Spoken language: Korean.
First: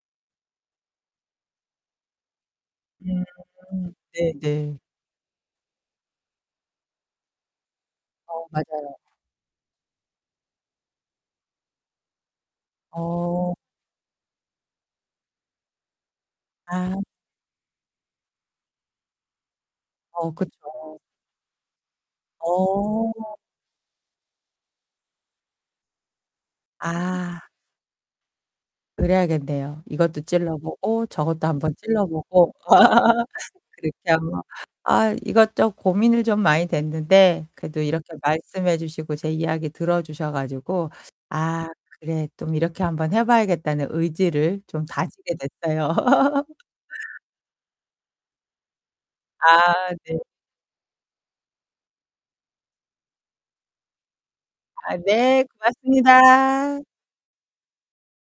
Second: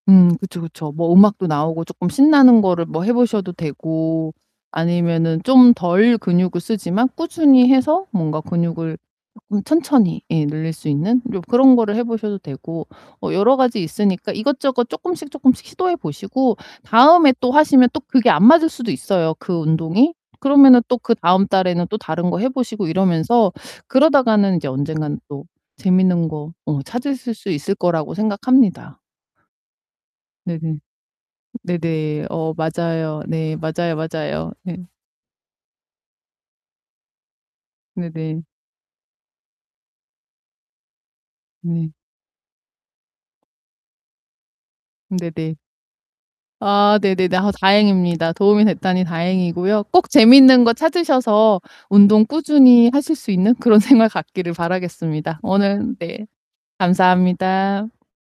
음 그쵸, 그쵸. 뭐 음악도 나오고 쪼끔 신나는 거를 뭐 해 보셔도 음 되고 네네. 아니면은 좀 덜 근육을 쓰지만 꾸준히 해서 뭔가 어 맞아요. 근육을 쪼끔 천천히 예 늘릴 수 있는 요 그런 거를 해 보셔도 되고 어 어. 여러 가지 있으니까 이것저것 쪼끔씩, 쪼끔씩 시도해 보시고 아. 다음에 또 하시면 또 그게 안 맞을 수도 있어요, 그 운동이. 어 그러면은 또 그쵸. 그다음 달에는 또 다른 거 해 보시고 어. 이러면서 그러다가는 인제 언젠가는 또 재밌는 거 어 찾으실 아. 수 있을 거라고 생각합니다. 그래야겠네요. 이것도 네네. 어 찔러보고 저것도 한번 네네. 찔러보고. 어 맞아요. 네 맞아요, 그렇게 한번 맞아요. 네. 아 이것저것 고민을 좀 많이 됐는데 그래도 이렇게 네네. 말씀해 주시고 제 이야기 들어주셔 가지고 '아 네. 그래 좀 이렇게 한번 해 봐야겠다.'는 의지를 좀 다지게 네네. 됐어요. 아 네네네. 아 다행입니다. 도움이 됐다니 다행이고요. 아 꼭 네. 재미있는 거 찾으셔서 운동 꾸준히 하실 수 있는 그런 생활 갖기를 아 바라겠습니다. 네 오늘 네, 고맙습니다. 감사합니다.